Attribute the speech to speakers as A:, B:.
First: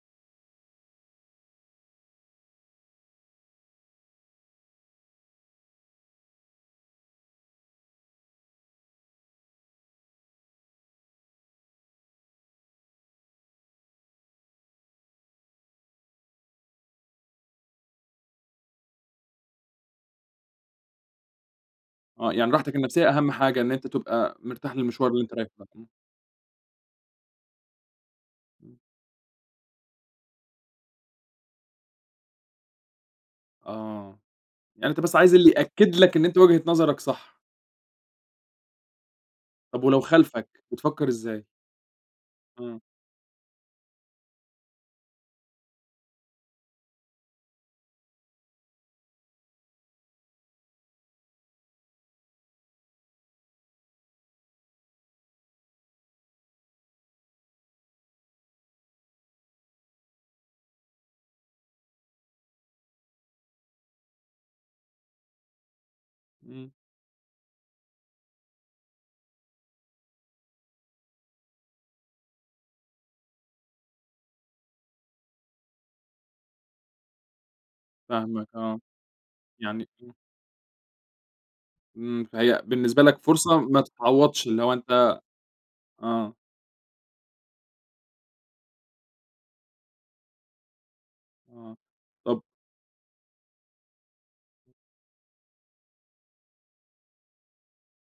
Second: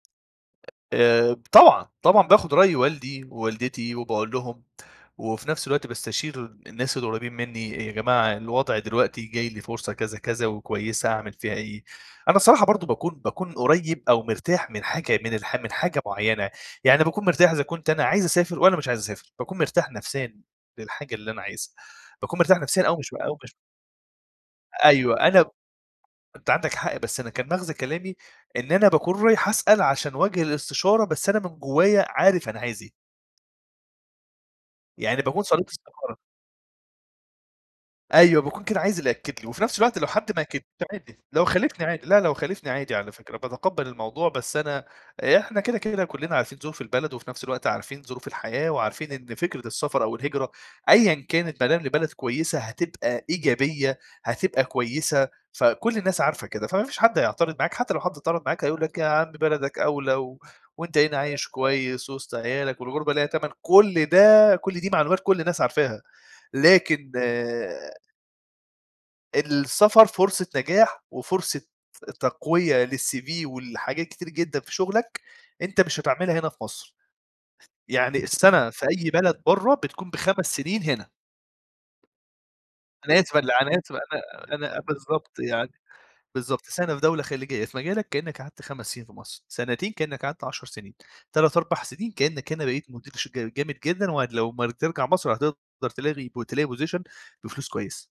A: آآ، ب طبعًا، طبعًا باخد رأي والدي ووالدتي وباقول لهم، وفي نفس الوقت باستشير الناس القريبين منّي أ يا جماعة الوضع دلوقتي جاي لي فرصة كذا كذا وكويسة أعمل فيها إيه؟ أنا الصراحة برضه باكون باكون قريّب أو مرتاح من حاجة من الح من حاجة معيّنة، يعني باكون مرتاح إذا كنت أنا عايز أسافر والّا مش عايز أسافر، باكون مرتاح نفسيًا للحاجة اللي أنا عايزها،
B: آه،
A: باكون
B: يعني
A: مرتاح
B: راحتك
A: نفسيًا أو
B: النفسية
A: مش و
B: أهَم
A: أو مش
B: حاجة إن أنت تبقى مرتاح للمشوار
A: أيوه
B: اللي أنت
A: أنا
B: رايحه ده، إمم.
A: أنت عندك حق بس أنا كان مَغزى كلامي إن
B: إمم.
A: أنا باكون رايح اسأل عشان وجْه الإستشارة بس أنا من جوايا عارف أنا عايز إيه.
B: آه، يعني أنت بس
A: يعني
B: عايز
A: باكون
B: اللي
A: صلّيت
B: يأكد
A: استخارة.
B: لك إن أنت وجهة نظرك صح.
A: أيوه باكون كده عايز اللي يأكد لي، وفي نفس
B: طب
A: الوقت
B: ولو
A: لو حد ما
B: خالفك
A: أكدليش
B: بتفكّر
A: عادي، لو
B: إزاي؟
A: خالفني عادي لأ، لو خالفني
B: إمم.
A: عادي على فكرة باتقبّل الموضوع، بس أنا إحنا كده، كده كلّنا عارفين ظروف البلد وفي نفس الوقت عارفين ظروف الحياة، وعارفين إن فكرة السفر أو الهجرة أيًا كانت بادام لبلد كويسة هتبقى إيجابية هتبقى كويسة فكل الناس عارفة كده. فما فيش حد هيعترض معاك، حتى لو حد اعترض معاك هيقول لك: "يا عم بلدك أولى، و وأنت هنا عايش كويس وِسط عيالك، والغربة ليها تمَن." كل ده كل دي معلومات كل الناس عارفاها.
B: إمم.
A: لكن السفر فرصة نجاح وفرصة تقوية للCV ولحاجات كتير جدًا في شغلك أنت مش هتعملها هنا في مصر. يعني
B: فاهمك
A: السنة
B: آه.
A: في أي بلد برّا
B: يعني
A: بتكون
B: ت
A: ب5 سنين هنا.
B: إمم، فهي بالنسبة لك
A: أنا آسف ال
B: فرصة
A: على
B: ما
A: آسف أنا
B: تتعوضش اللي هو
A: أنا أ
B: أنت
A: بالضبط يعني
B: آه.
A: بالضبط سنة في دولة خليجية في مجالك كإنّك قعدت 5 سنين في مصر، سنتين كإنّك قعدت 10 سنين، تلات،
B: آه،
A: أربع سنين
B: طب
A: كإنّك هنا بقيت مدير شركة جامد جدًا وأد لو ما ال ترجع مصر هتقدر تلاغي بو تلاقي position بفلوس كويسة.